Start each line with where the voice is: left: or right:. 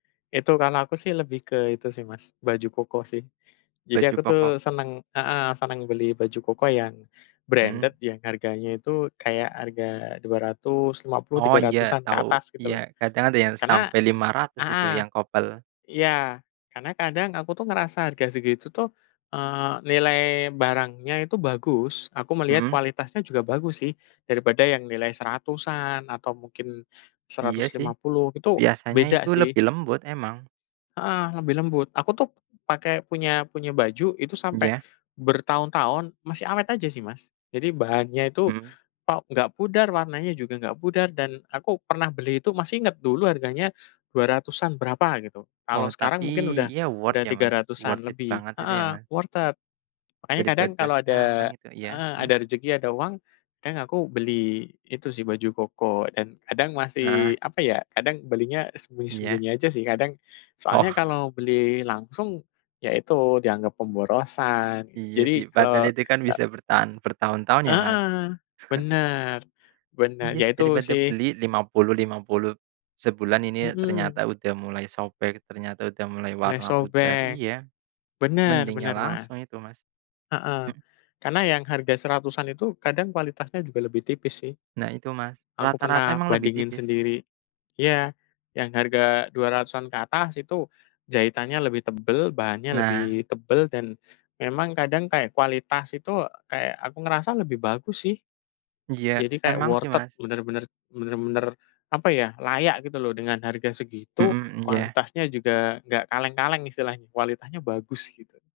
left: Itu kan aku sih lebih ke itu sih Mas, baju koko sih. Jadi
right: Baju
left: aku tuh
right: pokok.
left: seneng heeh, seneng beli baju koko yang
right: Hmm.
left: branded yang harganya itu kayak harga dua ratus lima puluh,
right: Oh
left: tiga
right: iya,
left: ratusan ke
right: tahu,
left: atas
right: iya.
left: gitu loh.
right: Kadang ada yang
left: Karena
right: sampai Rp500.000 itu
left: heeh,
right: yang couple.
left: iya. Karena kadang aku tuh ngerasa harga segitu tuh, eee, nilai barangnya itu bagus. Aku melihat
right: Mhm.
left: kualitasnya juga bagus sih. Daripada yang nilai Rp100.000-an atau mungkin
right: Iya
left: seratus
right: sih.
left: lima puluh, itu
right: Biasanya
left: beda
right: itu
left: sih.
right: lebih lembut emang.
left: Heeh, lebih lembut. Aku tuh pakai, punya punya baju itu sampai
right: Ya.
left: bertahun-tahun masih awet aja sih Mas. Jadi bahannya itu,
right: Mhm.
left: op nggak pudar, warnanya juga nggak pudar, dan aku pernah beli itu masih inget dulu harganya Rp200.000-an berapa gitu.
right: Oh
left: Kalau sekarang
right: tapi,
left: mungkin udah
right: ya worth
left: udah
right: ya
left: tiga
right: Mas? worth
left: ratusan
right: it
left: lebih.
right: banget itu ya
left: Heeh,
right: ma
left: worth it. Makanya kadang
right: Daripada
left: kalau
right: sekarang
left: ada
right: itu ya,
left: heeh,
right: hmm?
left: ada rejeki, ada uang, kang aku beli itu sih baju koko. Dan kadang
right: Heeh.
left: masih apa ya, kadang belinya
right: Iya.
left: sembunyi-sembunyi aja sih kadang. Soalnya
right: Oh.
left: kalau beli langsung, ya itu dianggap pemborosan, gitu.
right: Iya
left: Jadi
right: sih, padahal
left: kalau
right: itu kan bisa
left: eee
right: bertahan bertahun-tahun ya, Mas.
left: Heeh. Bener, bener. Ya
right: Iya.
left: itu
right: Daripada
left: sih.
right: beli Rp50.000, RP50.000, sebulan ini ternyata
left: Mhm.
right: udah mulai sobek, ternyata udah mulai
left: Mulai
right: warna pudar,
left: sobek.
right: iya.
left: Bener
right: Mending yang
left: bener Mas.
right: langsung itu Mas.
left: Heeh.
right: Hmm.
left: Karena yang harga Rp100.000-an itu kadang kualitasnya juga lebih tipis sih.
right: Nah itu Mas.
left: Aku
right: Rata-rata
left: pernah
right: emang lebih
left: bandingin
right: tipis.
left: sendiri. Iya. Yang harga Rp200.000-an ke atas itu jahitannya lebih tebel, bahannya
right: Nah.
left: lebih tebel, dan memang kadang kayak kualitas itu kayak aku ngerasa lebih bagus sih.
right: Iya,
left: Jadi kayak
right: emang sih
left: worth it.
right: Mas.
left: Bener-bener bener-bener, apa ya, layak gitu loh, dengan harga segitu,
right: Mhm, m ya.
left: kualitasnya juga nggak kaleng-kaleng istilahnya, kualitasnya bagus gitu.